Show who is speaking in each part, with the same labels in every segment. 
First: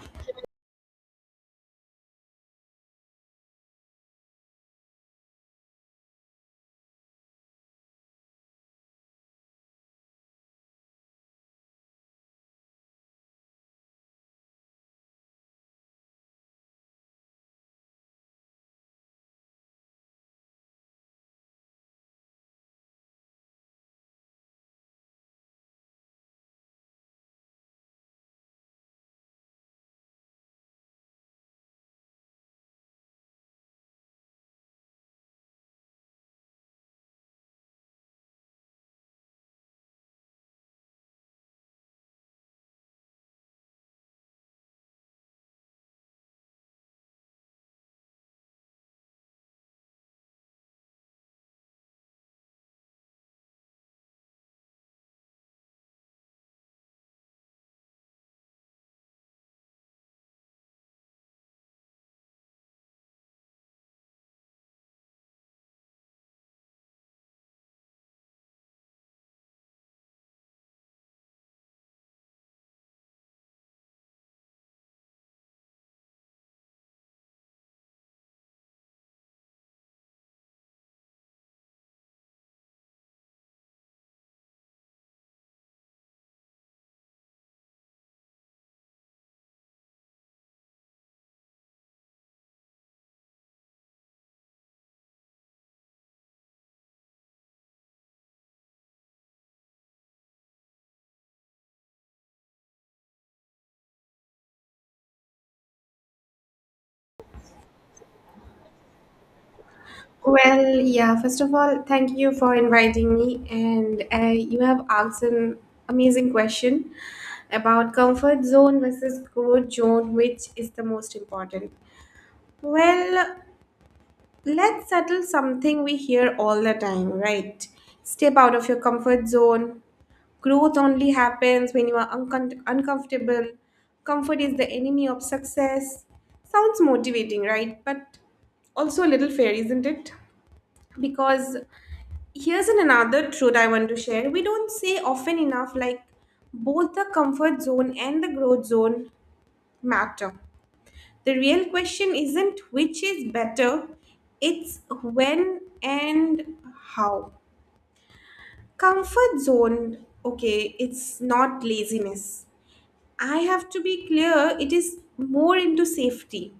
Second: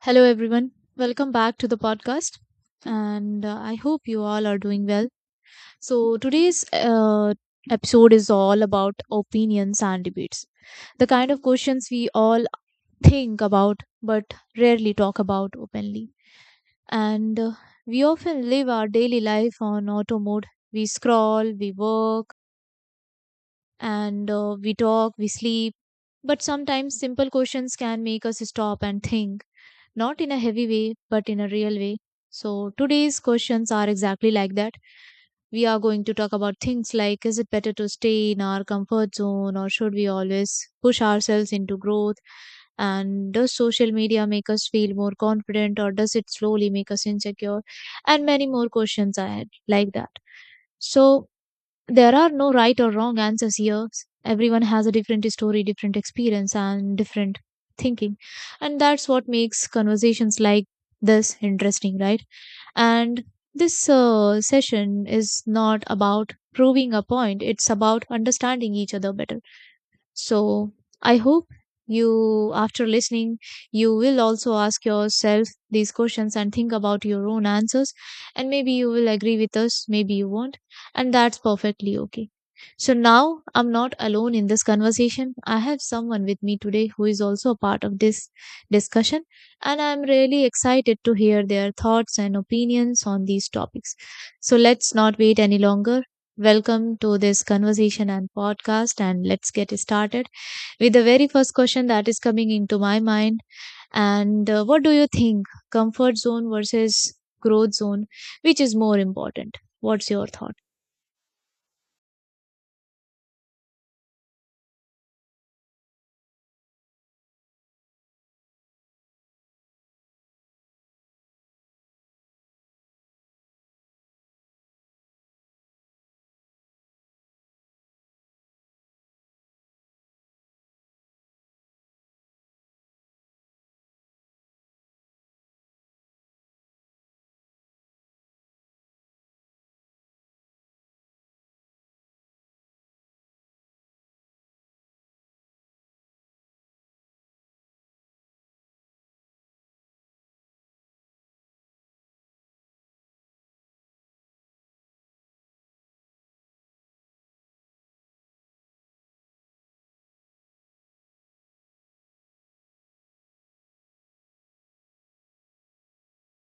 Speaker 1: Hello, everyone. Welcome back to the podcast. And I hope you all are doing well. So today's episode is all about opinions and debates. The kind of questions we all think about but rarely talk about openly. And we often live our daily life on auto mode. We scroll, we work, and we talk, we sleep. But sometimes simple questions can make us stop and think, not in a heavy way, but in a real way. So today's questions are exactly like that. We are going to talk about things like, is it better to stay in our comfort zone or should we always push ourselves into growth? And does social media make us feel more confident or does it slowly make us insecure? And many more questions I had like that. So there are no right or wrong answers here. Everyone has a different story, different experience, and different thinking. And that's what makes conversations like this interesting, right? And this session is not about proving a point, it's about understanding each other better. So I hope you, after listening, you will also ask yourself these questions and think about your own answers. And maybe you will agree with us, maybe you won't. And that's perfectly okay. So now I'm not alone in this conversation. I have someone with me today who is also a part of this discussion, and I'm really excited to hear their thoughts and opinions on these topics. So let's not wait any longer. Welcome to this conversation and podcast. And let's get started with the very first question that is coming into my mind. And what do you think, comfort zone versus growth zone, which is more important? What's your thought?
Speaker 2: Well, yeah, first of all, thank you for inviting me. And you have asked an amazing question about comfort zone versus growth zone, which is the most important. Well, let's settle something we hear all the time, right? Step out of your comfort zone. Growth only happens when you are uncomfortable. Comfort is the enemy of success. Sounds motivating, right? But also a little fair, isn't it? Because here's an another truth I want to share. We don't say often enough like both the comfort zone and the growth zone matter. The real question isn't which is better, it's when and how. Comfort zone, okay, it's not laziness. I have to be clear, it is more into safety.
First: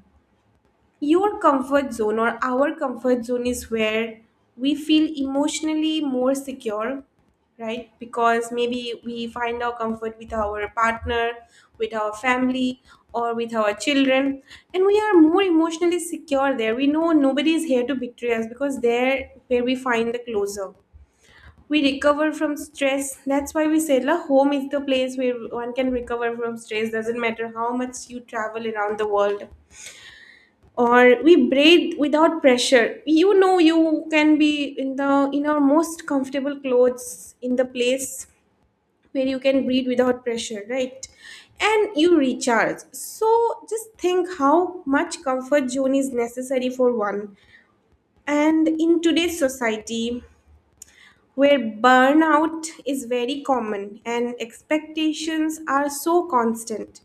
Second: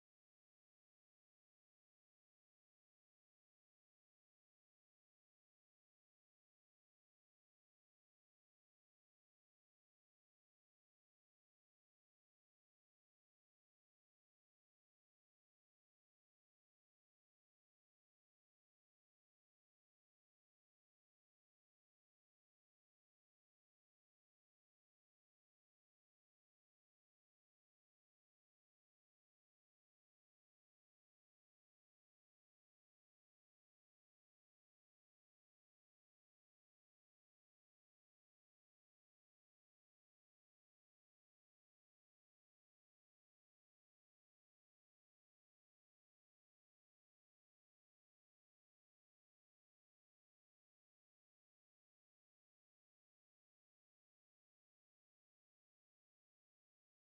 Speaker 2: Your comfort zone or our comfort zone is where we feel emotionally more secure, right? Because maybe we find our comfort with our partner, with our family, or with our children, and we are more emotionally secure there. We know nobody is here to betray us because there where we find the closure. We recover from stress. That's why we say la home is the place where one can recover from stress. Doesn't matter how much you travel around the world or we breathe without pressure, you know you can be in our most comfortable clothes in the place where you can breathe without pressure, right? And you recharge. So just think how much comfort zone is necessary for one, and in today's society where burnout is very common and expectations are so constant,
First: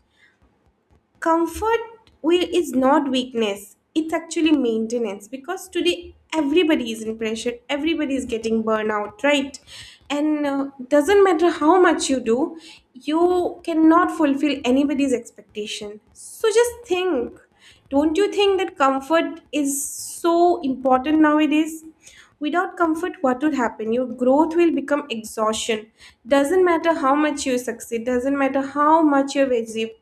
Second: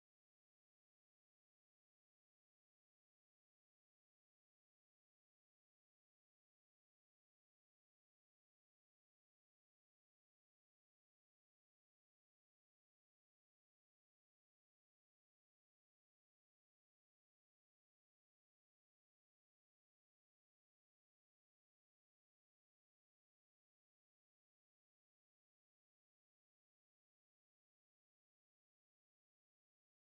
Speaker 2: comfort will is not weakness, it's actually maintenance, because today everybody is in pressure, everybody is getting burnout, right? And doesn't matter how much you do, you cannot fulfill anybody's expectation. So just think, don't you think that comfort is so important nowadays? Without comfort, what would happen? Your growth will become exhaustion. Doesn't matter how much you succeed, doesn't matter how much you've achieved.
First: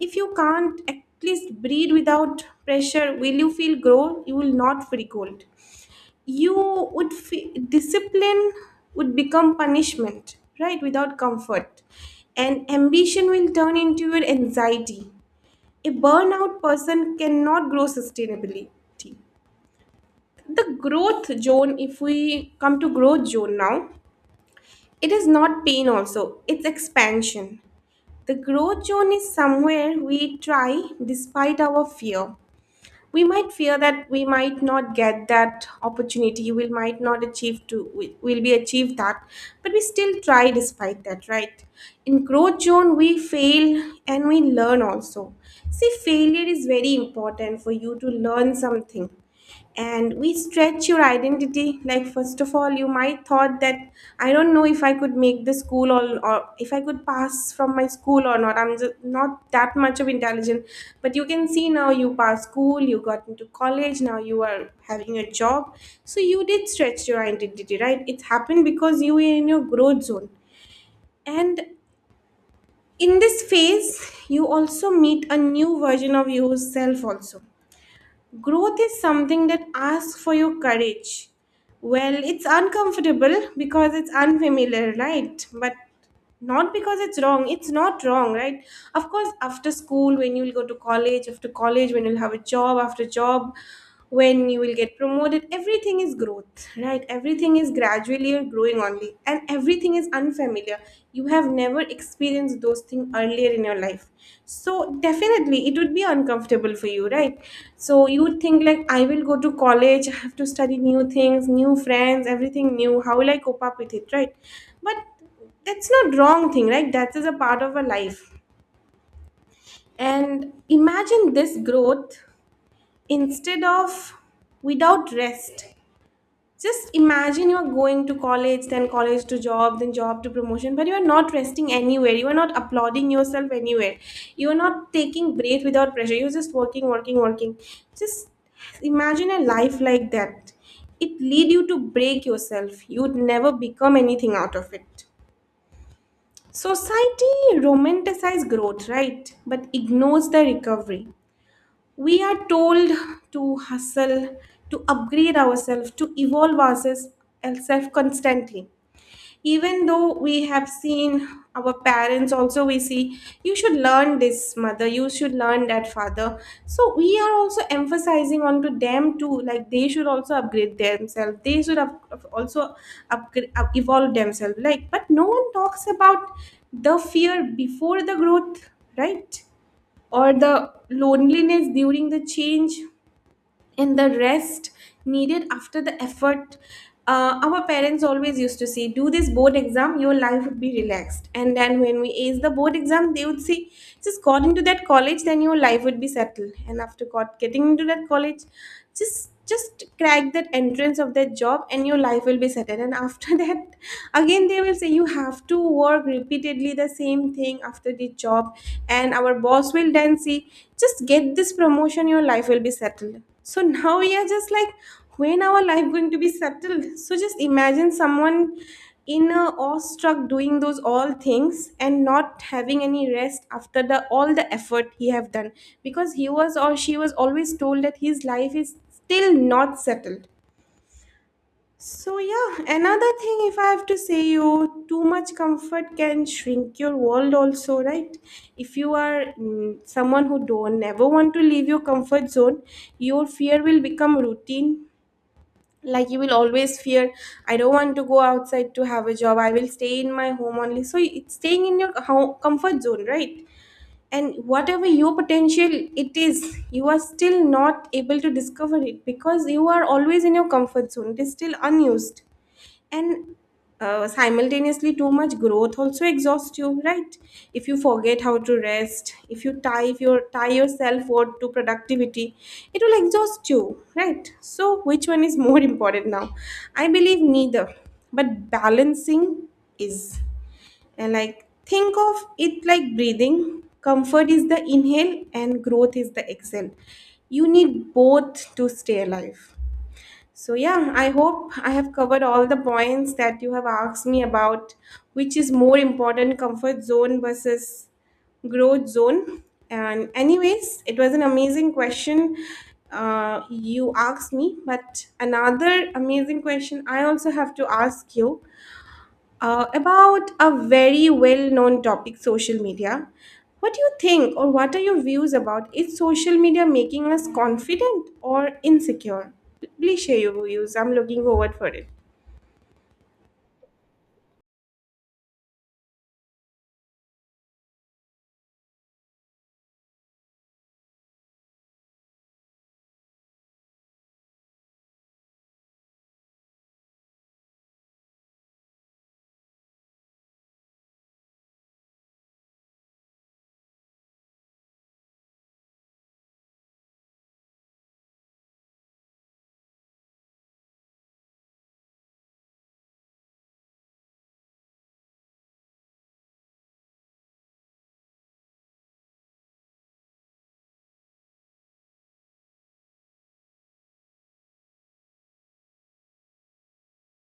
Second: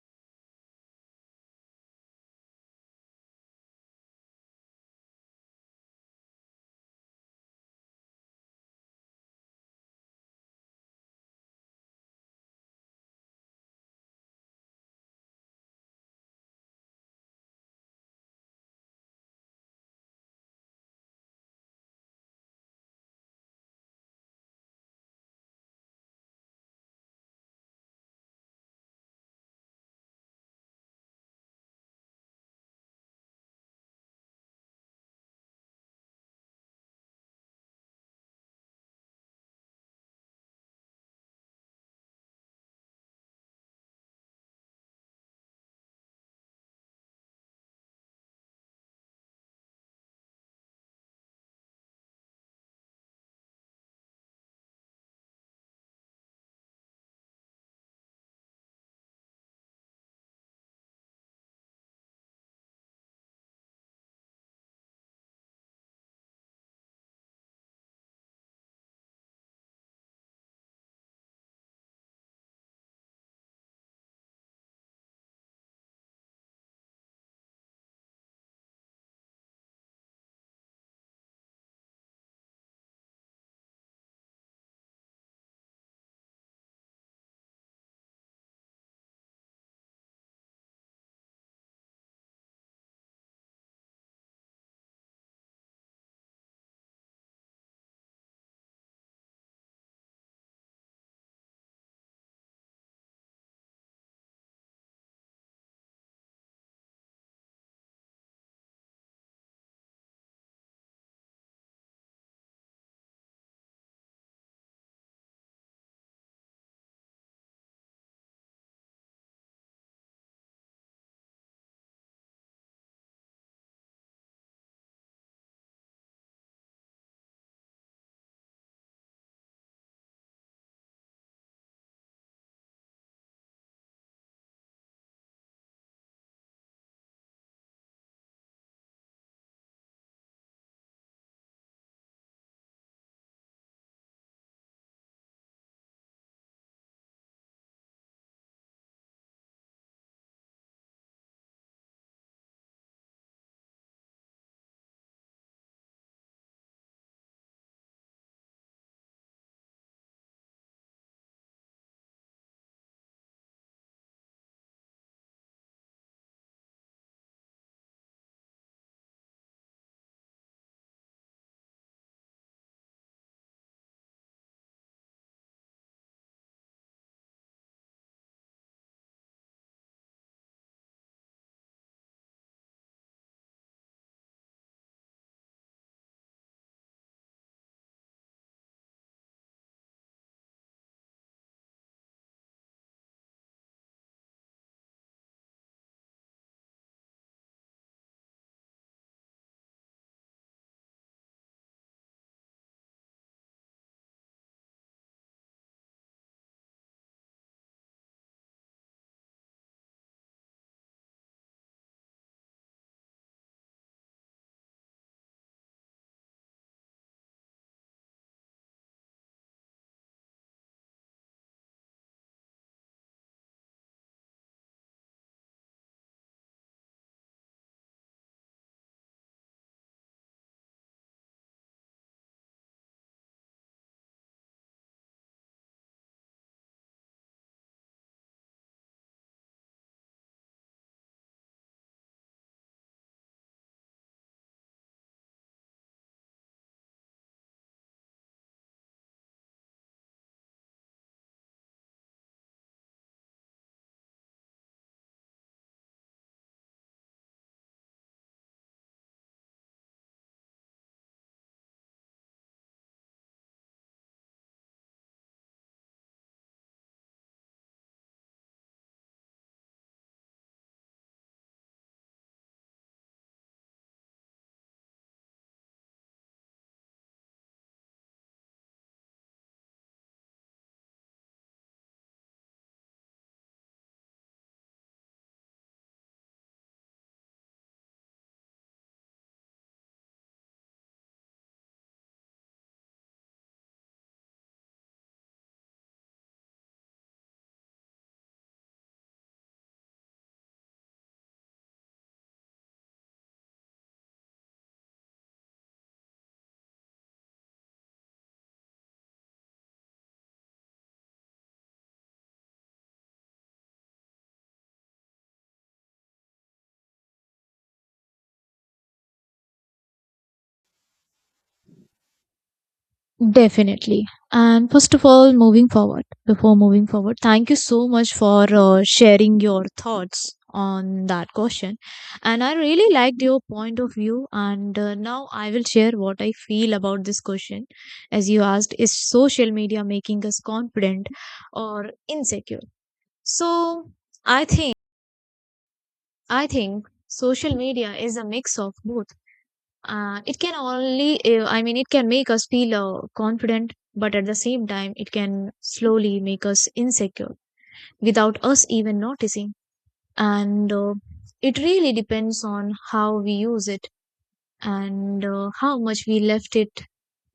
Speaker 2: If you can't at least breathe without pressure, will you feel grow? You will not feel cold. You would feel discipline would become punishment, right? Without comfort. And ambition will turn into your anxiety. A burnout person cannot grow sustainability. The growth zone, if we come to growth zone now, it is not pain also, it's expansion. The growth zone is somewhere we try despite our fear. We might fear that we might not get that opportunity, we might not achieve to we will be achieved that, but we still try despite that, right? In growth zone we fail and we learn also. See, failure is very important for you to learn something. And we stretch your identity. Like, first of all, you might thought that I don't know if I could make the school or if I could pass from my school or not, I'm just not that much of intelligent. But you can see now you passed school, you got into college, now you are having a job. So you did stretch your identity, right? It happened because you were in your growth zone. And in this phase you also meet a new version of yourself also. Growth is something that asks for your courage. Well, it's uncomfortable because it's unfamiliar, right? But not because it's wrong. It's not wrong, right? Of course, after school, when you'll go to college, after college, when you'll have a job, after job, when you will get promoted, everything is growth, right? Everything is gradually you're growing only, and everything is unfamiliar. You have never experienced those things earlier in your life. So definitely it would be uncomfortable for you, right? So you would think like I will go to college, I have to study new things, new friends, everything new, how will I cope up with it, right? But that's not wrong thing, right? That is a part of a life. And imagine this growth instead of without rest. Just imagine you are going to college, then college to job, then job to promotion, but you are not resting anywhere, you are not applauding yourself anywhere, you are not taking break without pressure, you're just working working working. Just imagine a life like that. It lead you to break yourself, you would never become anything out of it. Society romanticizes growth, right, but ignores the recovery. We are told to hustle, to upgrade ourselves, to evolve ourselves constantly. Even though we have seen our parents also, we see you should learn this mother, you should learn that father, so we are also emphasizing onto them too, like they should also upgrade themselves, they should have also evolve themselves like, but no one talks about the fear before the growth, right? Or the loneliness during the change, and the rest needed after the effort. Our parents always used to say, do this board exam, your life would be relaxed. And then when we ace the board exam, they would say, just got into that college, then your life would be settled. And after getting into that college, just crack that entrance of that job and your life will be settled, and after that again they will say you have to work repeatedly the same thing after the job, and our boss will then say just get this promotion, your life will be settled. So now we are just like, when our life going to be settled? So just imagine someone in a awestruck doing those all things and not having any rest after the all the effort he have done, because he was or she was always told that his life is still not settled. So, yeah, another thing, if I have to say you, too much comfort can shrink your world also, right? If you are someone who don't never want to leave your comfort zone, your fear will become routine. Like you will always fear, I don't want to go outside to have a job. I will stay in my home only. So it's staying in your comfort zone, right? And whatever your potential it is, you are still not able to discover it because you are always in your comfort zone. It is still unused. And simultaneously too much growth also exhausts you, right? If you forget how to rest, if you tie yourself worth to productivity, it will exhaust you, right? So which one is more important now? I believe neither, but balancing is. And like, think of it like breathing, comfort is the inhale and growth is the exhale. You need both to stay alive. So, yeah, I hope I have covered all the points that you have asked me about, which is more important, comfort zone versus growth zone. And anyways, it was an amazing question you asked me, but another amazing question I also have to ask you about a very well known topic, social media. What do you think, or what are your views about, is social media making us confident or insecure? Please share your views. I'm looking forward for it.
Speaker 1: Definitely. And first of all, moving forward, before moving forward, thank you so much for sharing your thoughts on that question. And I really liked your point of view. And now I will share what I feel about this question. As you asked, is social media making us confident or insecure? So I think, I think social media is a mix of both. It can only, I mean, it can make us feel confident, but at the same time, it can slowly make us insecure without us even noticing. And it really depends on how we use it and how much we left it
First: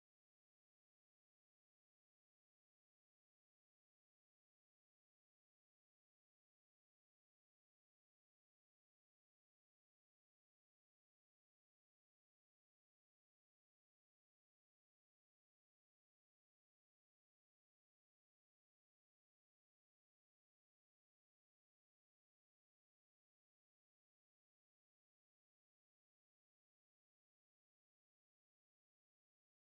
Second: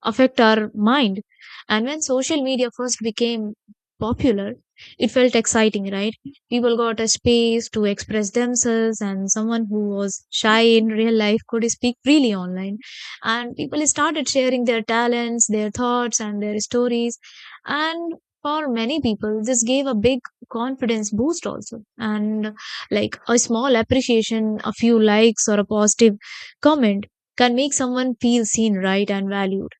Speaker 1: affect our mind. And when social media first became popular, it felt exciting, right? People got a space to express themselves, and someone who was shy in real life could speak freely online. And people started sharing their talents, their thoughts, and their stories. And for many people, this gave a big confidence boost also, and like a small appreciation, a few likes, or a positive comment can make someone feel seen, right, and valued.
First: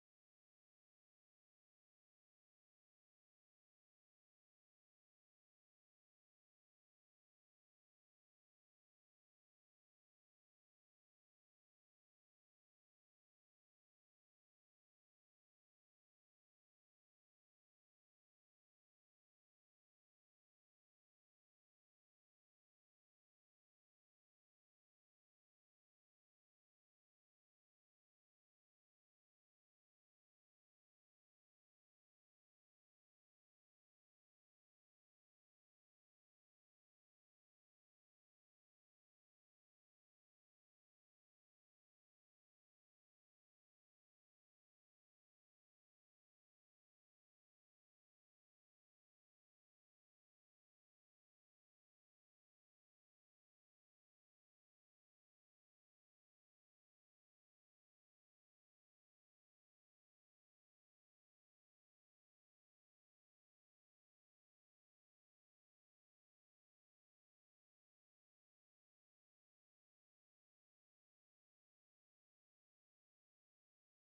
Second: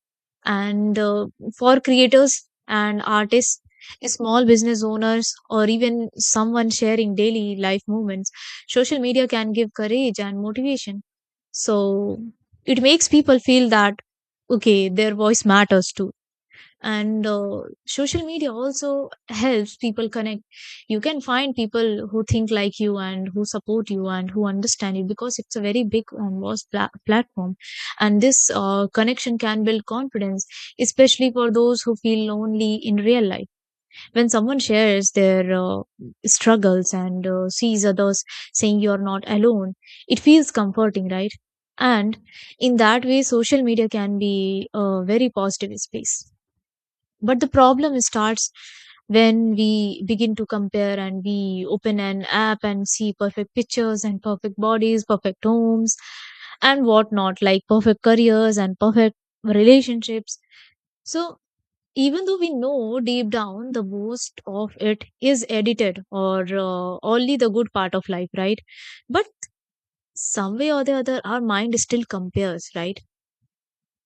Speaker 1: And For creators and artists, small business owners, or even someone sharing daily life moments, social media can give courage and motivation. So it makes people feel that okay, their voice matters too. And Social media also helps people connect. You can find people who think like you and who support you and who understand you, because it's a very big vast platform. And this connection can build confidence, especially for those who feel lonely in real life. When someone shares their struggles and sees others saying you're not alone, it feels comforting, right? And in that way social media can be a very positive space. But the problem starts when we begin to compare, and we open an app and see perfect pictures and perfect bodies, perfect homes, and whatnot, like perfect careers and perfect relationships. So, even though we know deep down the most of it is edited or only the good part of life, right? But some way or the other, our mind still compares, right?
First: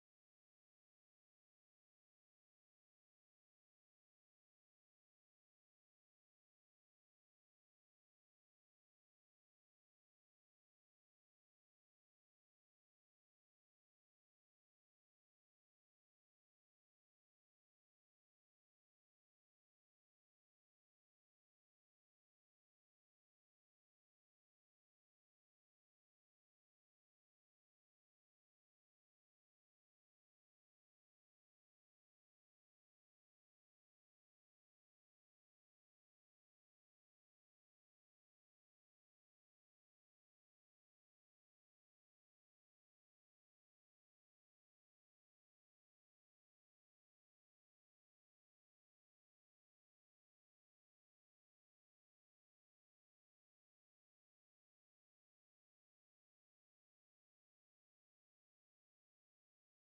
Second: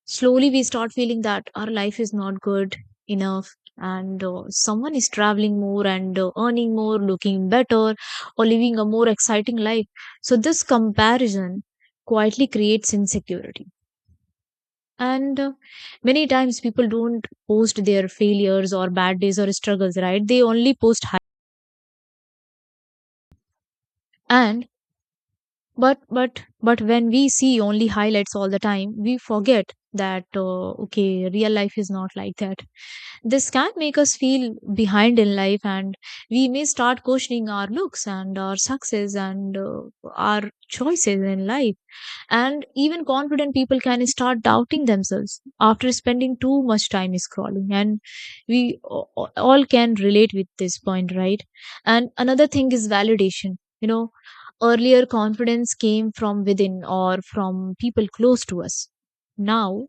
Speaker 1: Slowly we start feeling that our life is not good enough, and someone is traveling more and earning more, looking better, or living a more exciting life. So this comparison quietly creates insecurity. And Many times people don't post their failures or bad days or struggles, right? They only post high. And but but but when we see only highlights all the time, we forget that okay, real life is not like that. This can make us feel behind in life, and we may start questioning our looks and our success and our choices in life. And even confident people can start doubting themselves after spending too much time scrolling. And we all can relate with this point, right? And another thing is validation, you know. Earlier, confidence came from within or from people close to us. Now,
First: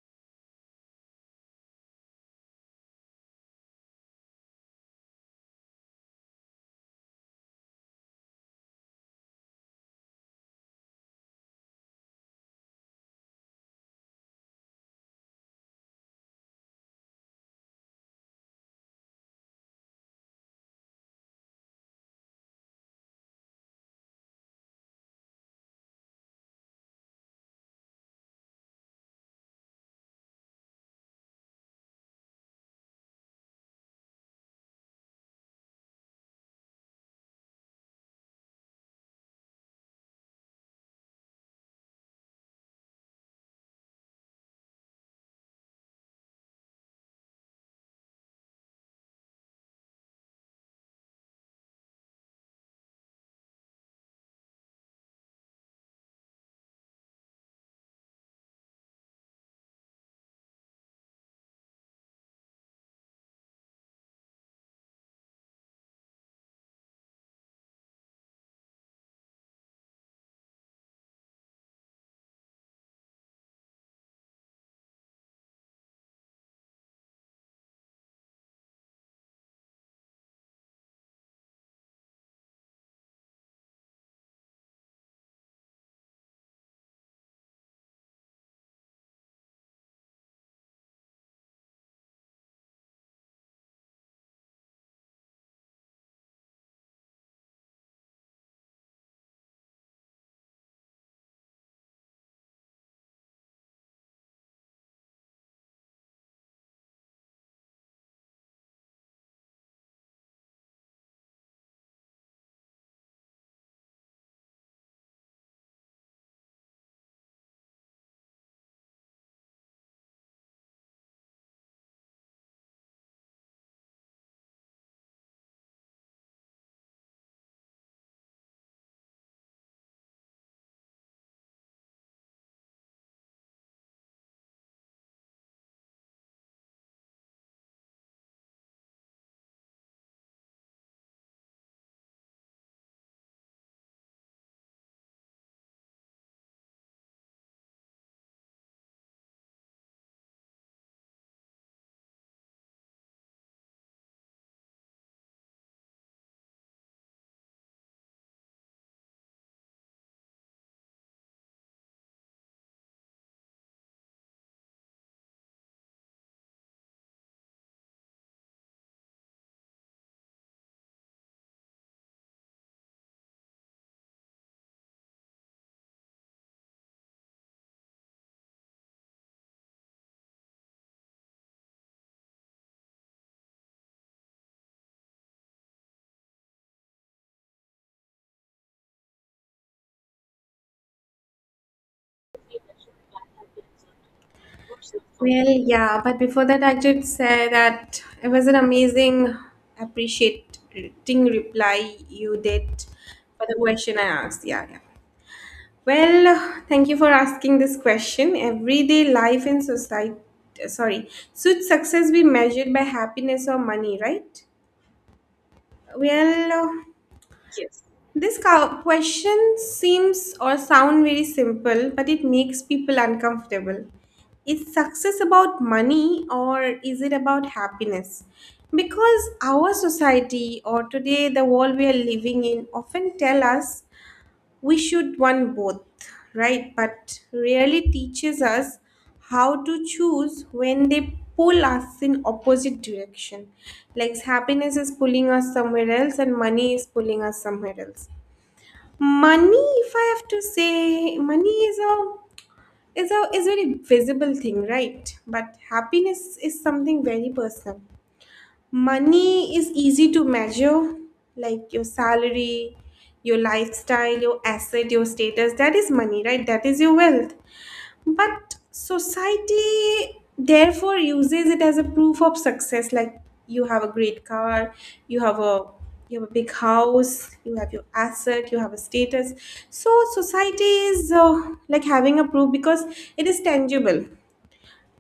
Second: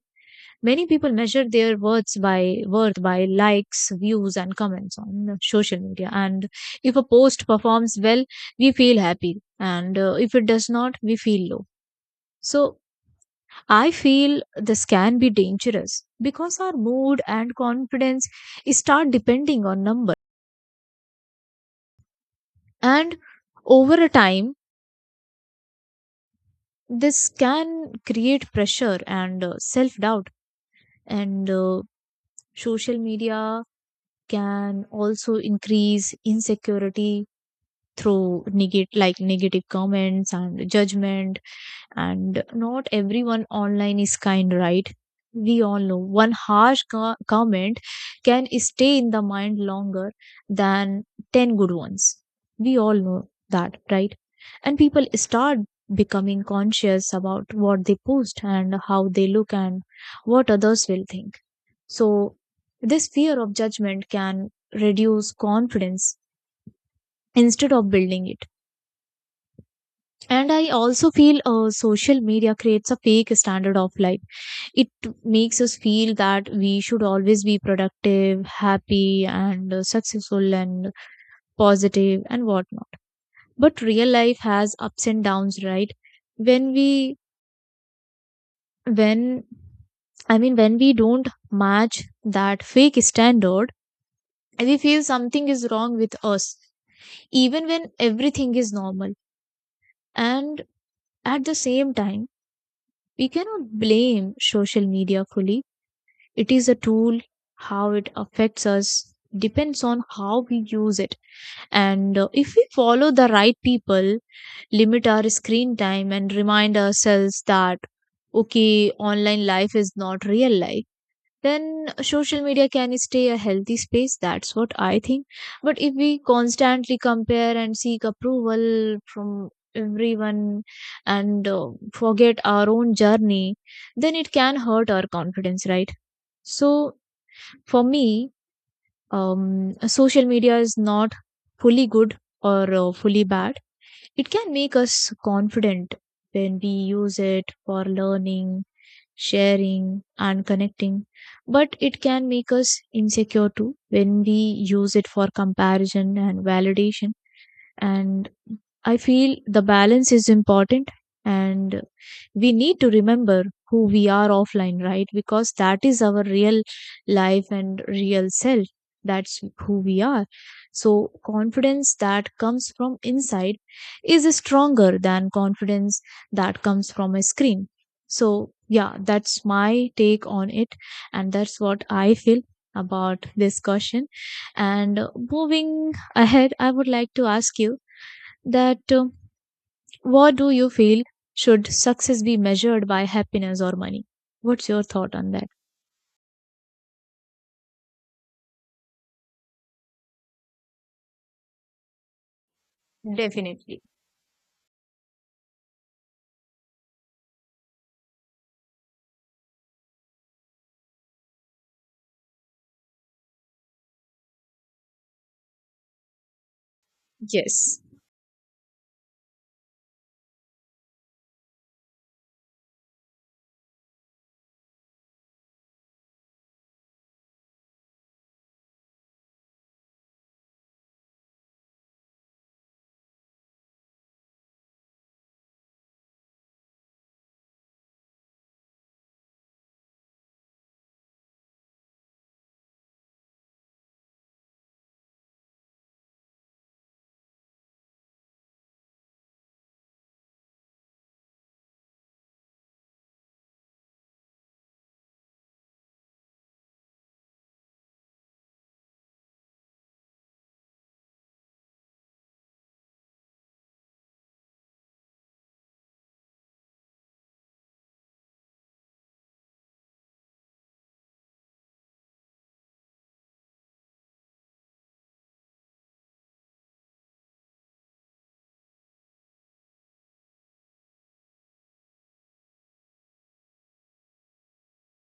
Speaker 1: many people measure their worth by likes, views, and comments on social media. And if a post performs well, we feel happy, and if it does not, we feel low. So, I feel this can be dangerous because our mood and confidence start depending on number. And over a time, this can create pressure and self doubt. And Social media can also increase insecurity through negate like negative comments and judgment. And not everyone online is kind, right? We all know one harsh comment can stay in the mind longer than 10 good ones. We all know that, right? And people start becoming conscious about what they post and how they look and what others will think. So, this fear of judgment can reduce confidence instead of building it. And I also feel social media creates a fake standard of life. It makes us feel that we should always be productive, happy, and successful and positive and whatnot. But real life has ups and downs, right? When we, when, I mean, when we don't match that fake standard, we feel something is wrong with us even when everything is normal. And at the same time, we cannot blame social media fully. It is a tool. How it affects us depends on how we use it. And if we follow the right people, limit our screen time, and remind ourselves that okay, online life is not real life, then social media can stay a healthy space. That's what I think. But if we constantly compare and seek approval from everyone and forget our own journey, then it can hurt our confidence, right? So for me, um social media is not fully good or fully bad. It can make us confident when we use it for learning, sharing, and connecting. But it can make us insecure too when we use it for comparison and validation. And I feel the balance is important. And we need to remember who we are offline, right? Because that is our real life and real self. That's who we are. So confidence that comes from inside is stronger than confidence that comes from a screen. So yeah, that's my take on it. And that's what I feel about this question. And moving ahead, I would like to ask you that what do you feel, should success be measured by happiness or money? What's your thought on that?
Speaker 2: Well, yeah, but before that, I should say that it was an amazing, appreciating reply you did for the
Speaker 1: Definitely.
Speaker 2: question I asked. Yeah, yeah. Well, thank you for asking this question. Everyday life in society, sorry, should success be measured by happiness or money, right? Well, uh, Yes.
Speaker 1: Yes.
Speaker 2: This question seems or sound very simple, but it makes people uncomfortable. Is success about money or is it about happiness? Because our society or today the world we are living in often tell us we should want both, right, but really teaches us how to choose when they pull us in opposite direction. Like happiness is pulling us somewhere else and money is pulling us somewhere else. Money, if I have to say, money is a is very visible thing, right? But happiness is something very personal. Money is easy to measure, like your salary, your lifestyle, your asset, your status. That is money, right? That is your wealth. But society therefore uses it as a proof of success, like you have a great car, you have a you have a big house, you have your asset, you have a status. So society is like having a proof because it is tangible.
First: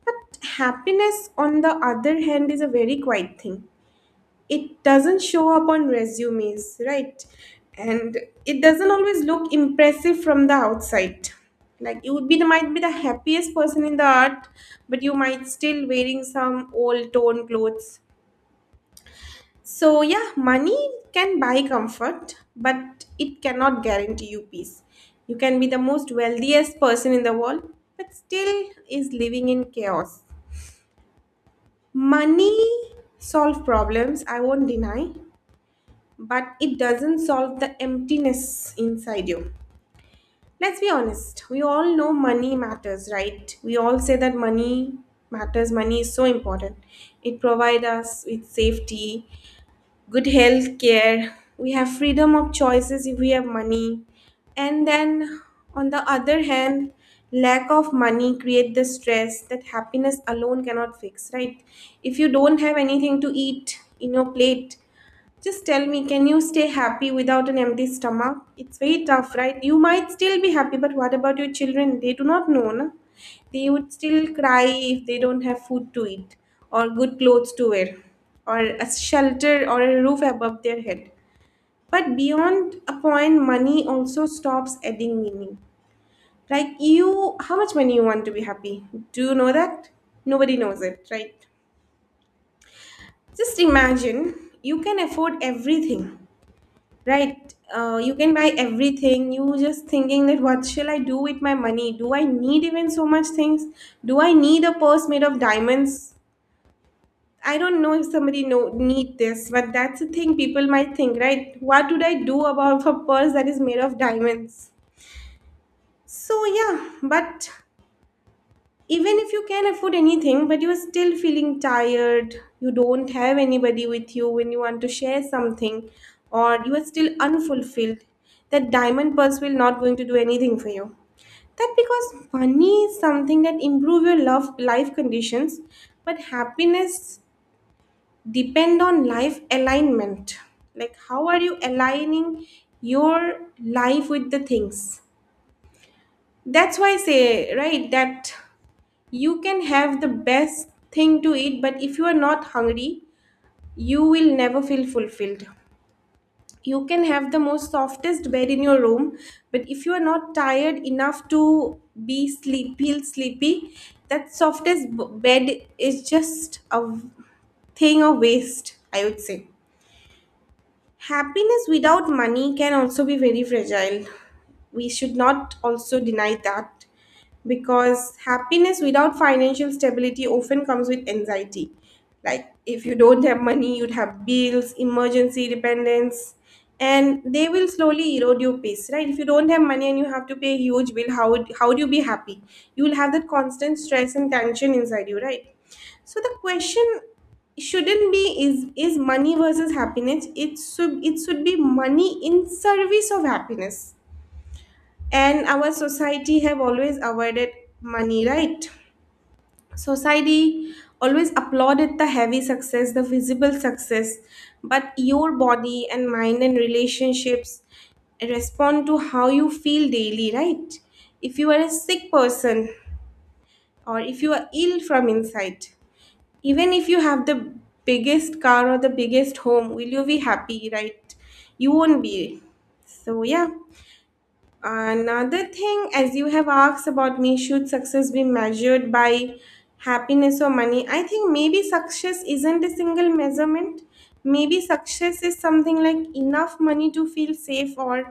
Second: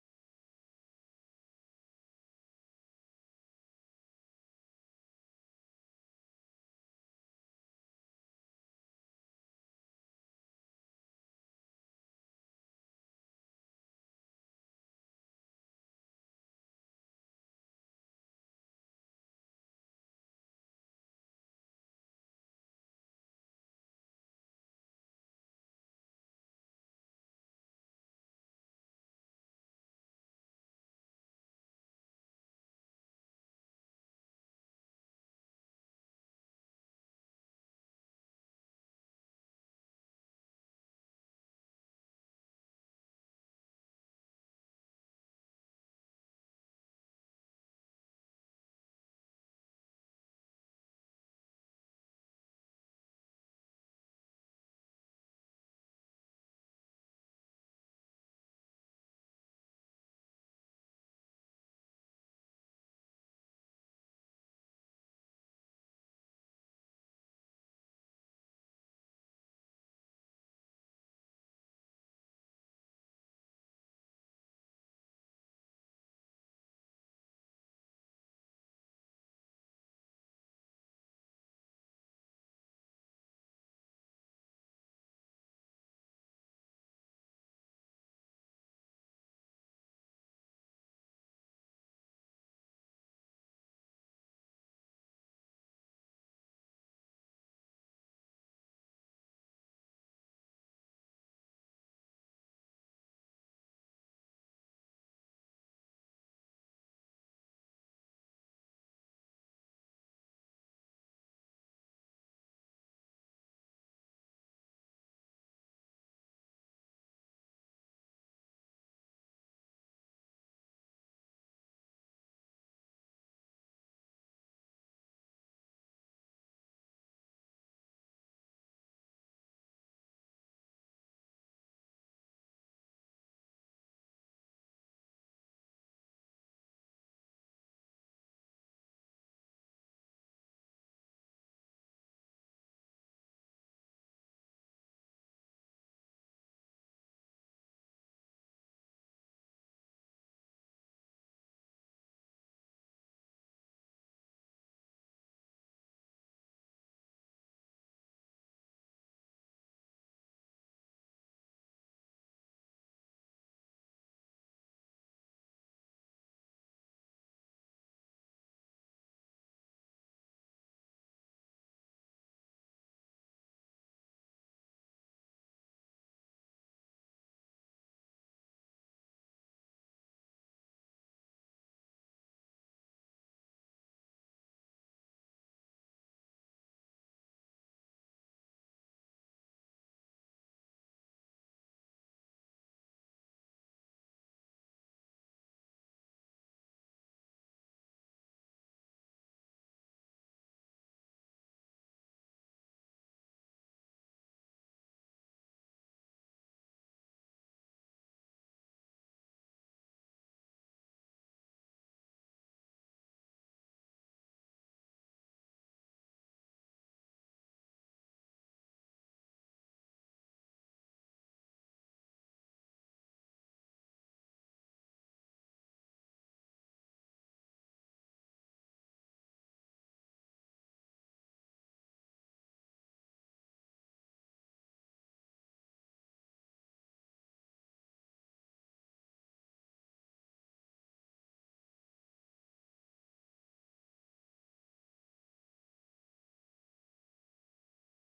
Speaker 2: But happiness, on the other hand, is a very quiet thing. It doesn't show up on resumes, right? And it doesn't always look impressive from the outside. Like you would be the might be the happiest person in the art, but you might still wearing some old torn clothes. So yeah, money can buy comfort, but it cannot guarantee you peace. You can be the most wealthiest person in the world, but still is living in chaos. Money solve problems, I won't deny, but it doesn't solve the emptiness inside you. Let's be honest, we all know money matters, right? We all say that money matters, money is so important. It provides us with safety, good health care, we have freedom of choices if we have money. And then on the other hand, lack of money create the stress that happiness alone cannot fix, right? If you don't have anything to eat in your plate, just tell me, can you stay happy without an empty stomach? It's very tough, right? You might still be happy, but what about your children? They do not know, na? They would still cry if they don't have food to eat, or good clothes to wear, or a shelter or a roof above their head. But beyond a point, money also stops adding meaning. Like you, how much money you want to be happy? Do you know that? Nobody knows it, right? Just imagine you can afford everything. Right. You can buy everything. You just thinking that what shall I do with my money? Do I need even so much things? Do I need a purse made of diamonds? I don't know if somebody know need this, but that's the thing people might think, right? What would I do about a purse that is made of diamonds? So yeah, but even if you can afford anything but you are still feeling tired, you don't have anybody with you when you want to share something, or you are still unfulfilled, that diamond purse will not going to do anything for you. That because money is something that improve your love life conditions, but happiness depend on life alignment, like how are you aligning your life with the things. That's why I say right that you can have the best thing to eat, but if you are not hungry, you will never feel fulfilled. You can have the most softest bed in your room, but if you are not tired enough to be sleep, feel sleepy, that softest bed is just a thing of waste, I would say. Happiness without money can also be very fragile. We should not also deny that because happiness without financial stability often comes with anxiety. Like if you don't have money, you'd have bills, emergency dependence, and they will slowly erode your peace, right? If you don't have money and you have to pay a huge bill, how do you be happy? You will have that constant stress and tension inside you, right? So the question shouldn't be is money versus happiness. It should be money in service of happiness. And our society have always avoided money, right? Society always applauded the heavy success, the visible success, but your body and mind and relationships respond to how you feel daily, right? If you are a sick person or if you are ill from inside, even if you have the biggest car or the biggest home, will you be happy? Right, you won't be. So yeah, another thing, as you have asked about me, should success be measured by happiness or money? I think maybe success isn't a single measurement. Maybe success is something like enough money to feel safe, or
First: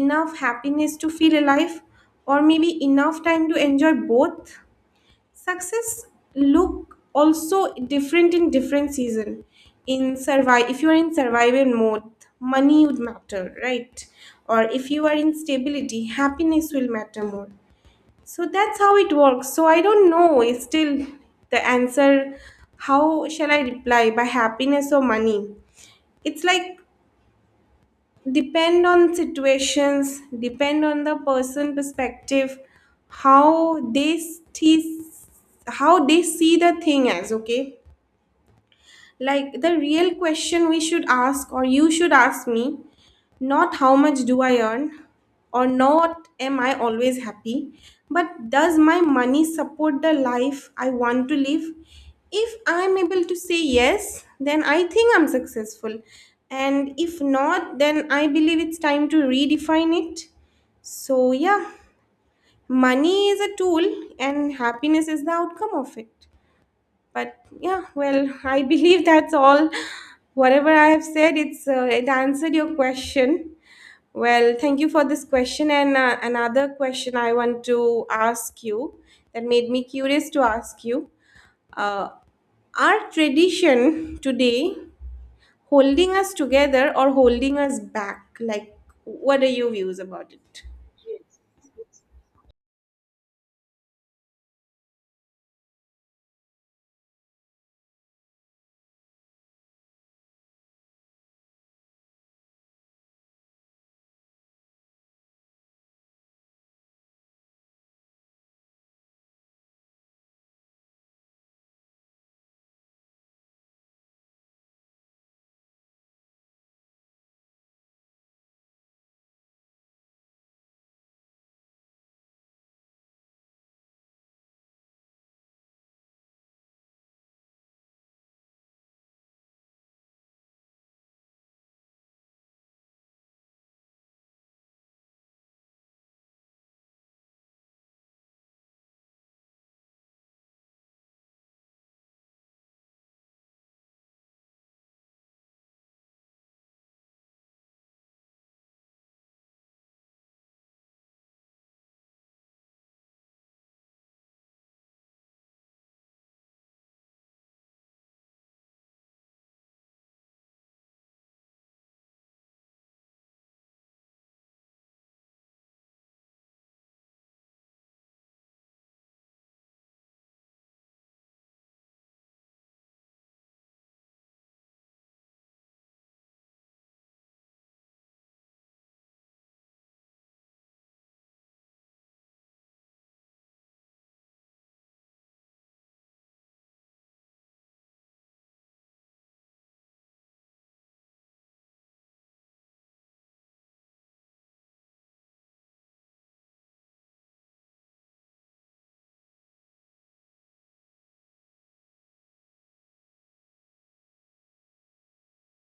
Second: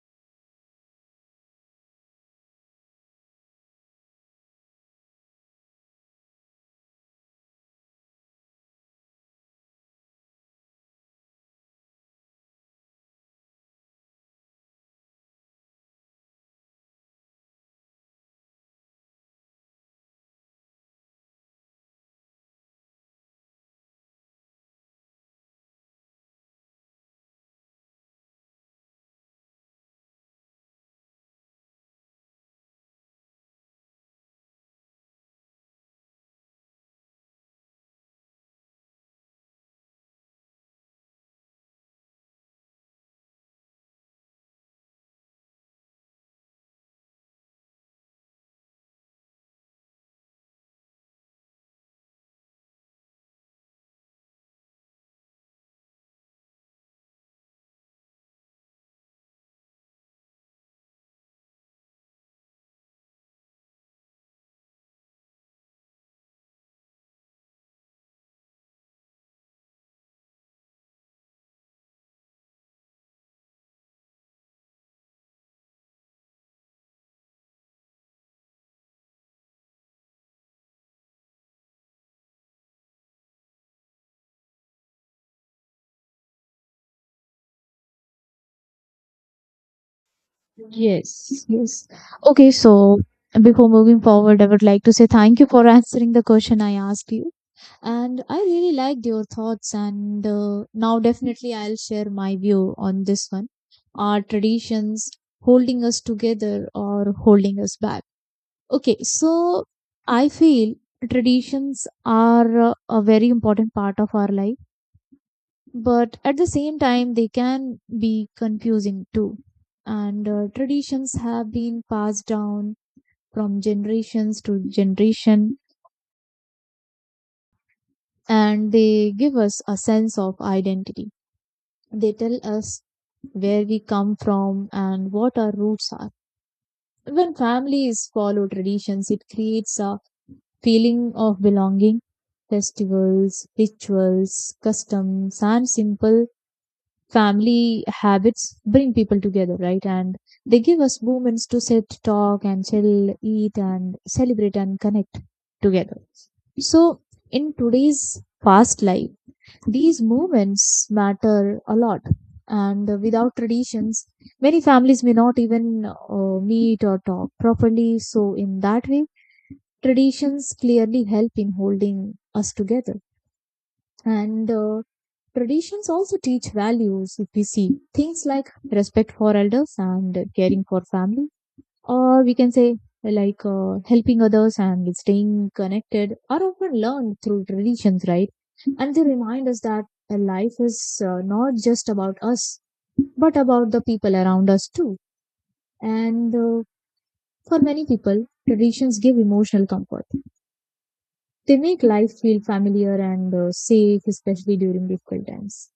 Speaker 2: enough happiness to feel alive, or maybe enough time to enjoy both. Success look also different in different season. In survive If you are in survival mode, money would matter, right? Or if you are in stability, happiness will matter more. So that's how it works. So I don't know, is still the answer how shall I reply, by happiness or money? It's like, depend on situations, depend on the person perspective, how they see how they see the thing as okay. Like the real question we should ask, or you should ask me, not how much do I earn, or not am I always happy, but does my money support the life I want to live? If I'm able to say yes, then I think I'm successful. And if not, then I believe it's time to redefine it. So, yeah, money is a tool, and happiness is the outcome of it. But yeah, well, I believe that's all, whatever I have said. It answered your question. Well, thank you for this question. And another question I want to ask you that made me curious to ask you, uh, are tradition today holding us together or holding us back? Like what are your views about it?
Speaker 1: Yes. Okay, so before moving forward I would like to say thank you for answering the question I asked you. And I really liked your thoughts, and now definitely I'll share my view on this one. Are traditions holding us together or holding us back? Okay, so I feel traditions are a very important part of our life, but at the same time, they can be confusing too. And traditions have been passed down from generations to generation, and they give us a sense of identity. They tell us where we come from and what our roots are. When families follow traditions, it creates a feeling of belonging. Festivals, rituals, customs, and simple family habits bring people together, right? And they give us moments to sit, talk, and chill, eat, and celebrate and connect together. So, in today's fast life, these moments matter a lot. And without traditions, many families may not even meet or talk properly. So, in that way, traditions clearly help in holding us together. And traditions also teach values. If we see things like respect for elders and caring for family, or we can say like helping others and staying connected, are often learned through traditions, right? And they remind us that life is not just about us, but about the people around us too. And for many people, traditions give emotional comfort. They make life feel familiar and safe, especially during difficult times.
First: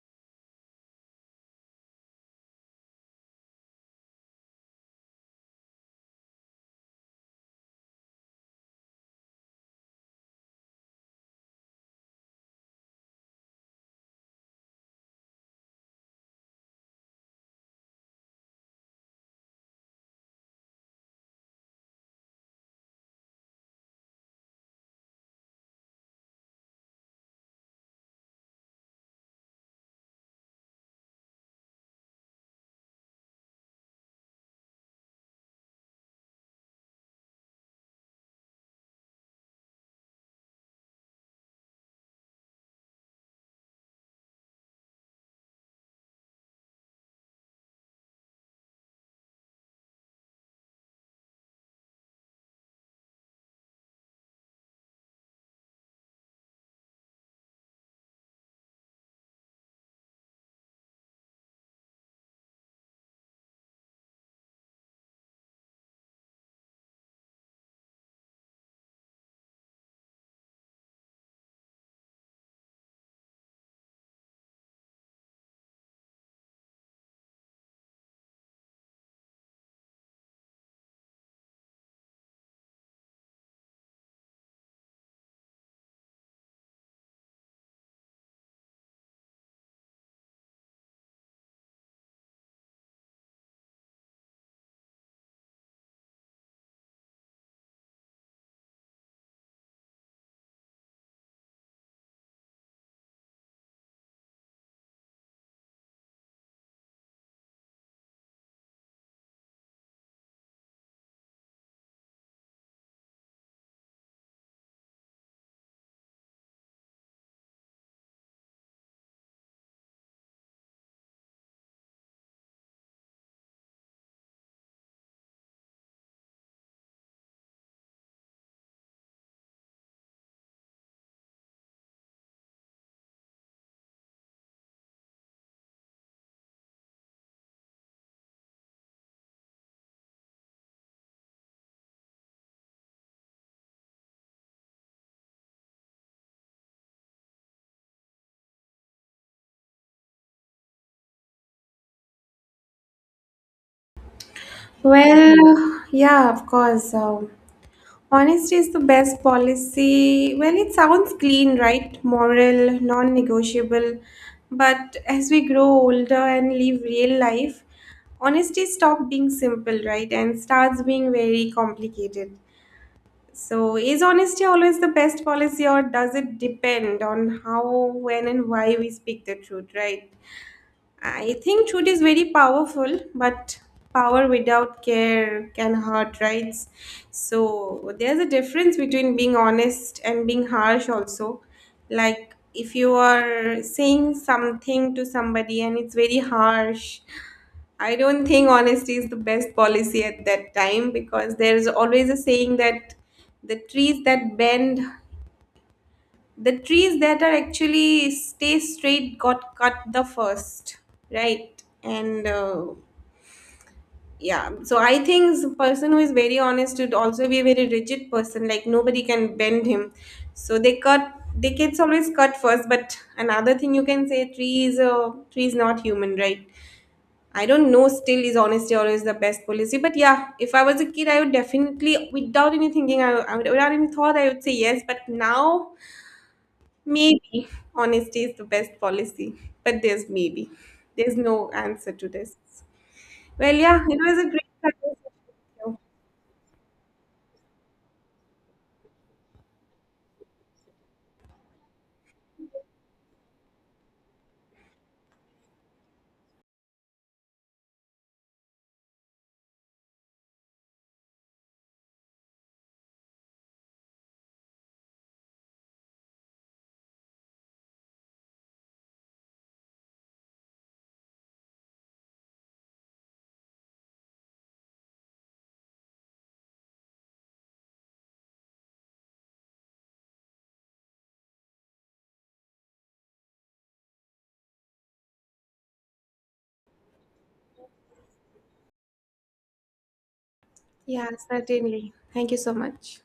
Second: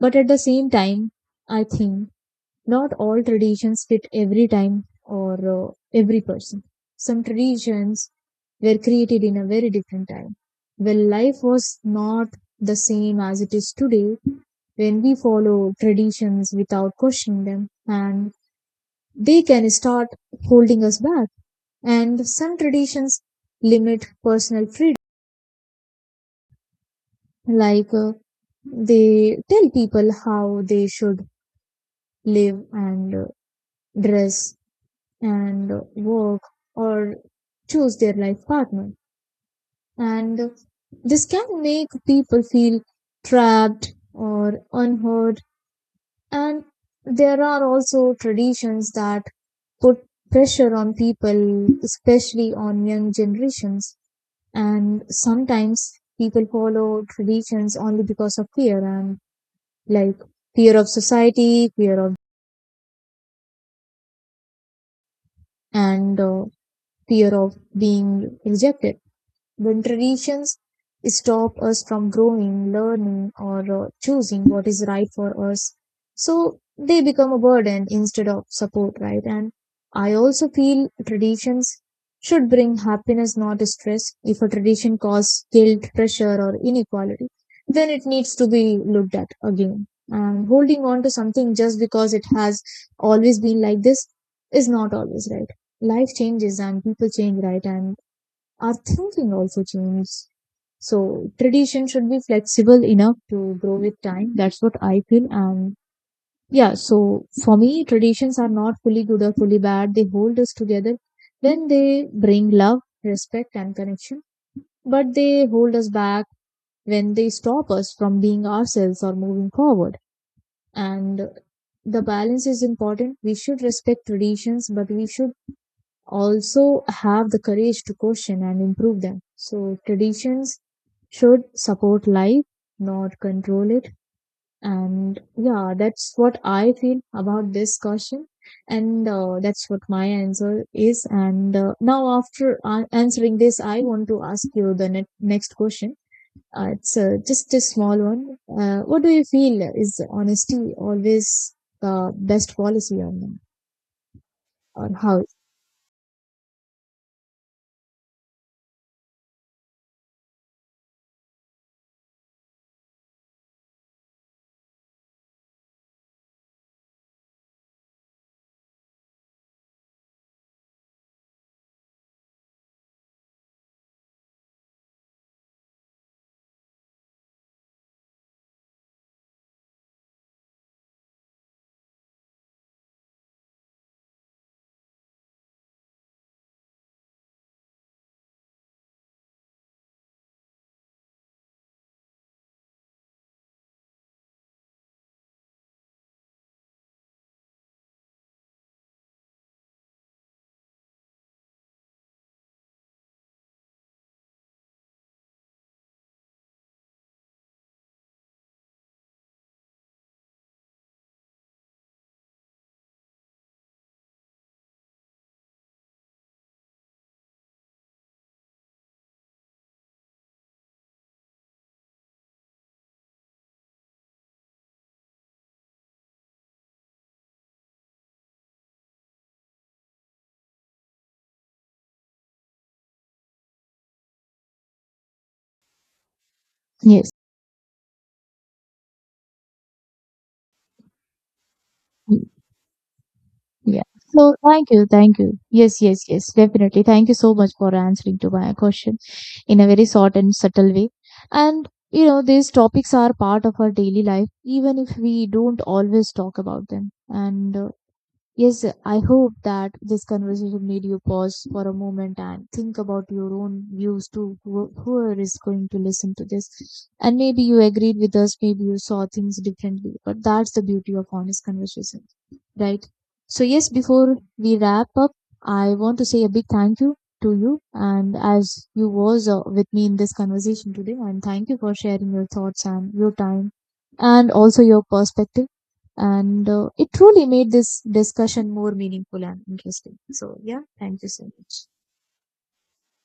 Speaker 1: But at the same time, I think not all traditions fit every time or every person. Some traditions were created in a very different time. When life was not the same as it is today, when we follow traditions without questioning them, and they can start holding us back. And some traditions limit personal freedom, like they tell people how they should live and dress and work or choose their life partner. And this can make people feel trapped or unheard. And there are also traditions that put pressure on people, especially on young generations. And sometimes people follow traditions only because of fear and like fear of society, fear of and fear of being rejected. When traditions stop us from growing, learning, or choosing what is right for us, so they become a burden instead of support, right? And I also feel traditions should bring happiness, not stress. If a tradition causes guilt, pressure, or inequality, then it needs to be looked at again. And holding on to something just because it has always been like this is not always right. Life changes and people change, right? And our thinking also changes. So tradition should be flexible enough to grow with time. That's what I feel. And yeah, so for me, traditions are not fully good or fully bad. They hold us together when they bring love, respect, and connection. But they hold us back when they stop us from being ourselves or moving forward. And the balance is important. We should respect traditions, but we should also have the courage to question and improve them. So traditions should support life, not control it. And yeah, that's what I feel about this question. And that's what my answer is. And now, after answering this, I want to ask you the next question. It's just a small one. What do you feel, is honesty always the best policy, or not? Or how?
Speaker 2: Well, yeah, of course. Honesty is the best policy. Well, it sounds clean, right? Moral, non negotiable. But as we grow older and live real life, honesty stops being simple, right? And starts being very complicated. So, is honesty always the best policy, or does it depend on how, when, and why we speak the truth, right? I think truth is very powerful, but power without care can hurt, right? So there's a difference between being honest and being harsh, also. Like if you are saying something to somebody and it's very harsh, I don't think honesty is the best policy at that time, because there's always a saying that the trees that bend the trees that are actually stay straight got cut the first, right. And yeah, so I think person who is very honest would also be a very rigid person, like nobody can bend him. So they cut the kids always cut first. But another thing you can say, tree is not human, right? I don't know, still is honesty always the best policy. But yeah, if I was a kid, I would definitely, without any thinking, without any thought I would say yes. But now
Speaker 1: Yes.
Speaker 2: maybe honesty is the best policy, but there's maybe. There's no answer to this. Well,
Speaker 1: Yeah.
Speaker 2: yeah, it was a
Speaker 1: So
Speaker 2: great
Speaker 1: thank you,
Speaker 2: conversation
Speaker 1: thank you.
Speaker 2: with you.
Speaker 1: Yes, definitely. Thank you so much for answering to my question in a very short and subtle way. And you know, these topics are part of our daily life, even if we don't always talk about them. And Yes, I hope that this conversation made you pause for a moment and think about your own views too. Whoever is going to listen to this, and maybe you agreed with us, maybe you saw things differently. But that's the beauty of honest conversation, right? So yes, before we wrap up, I want to say a big thank you to you, and as you was with me in this conversation today, and thank you for sharing your thoughts and your time, and also your perspective. And it truly made this discussion more meaningful and interesting. So, yeah, thank
Speaker 2: Yeah,
Speaker 1: you so much.
Speaker 2: certainly. Thank you so much.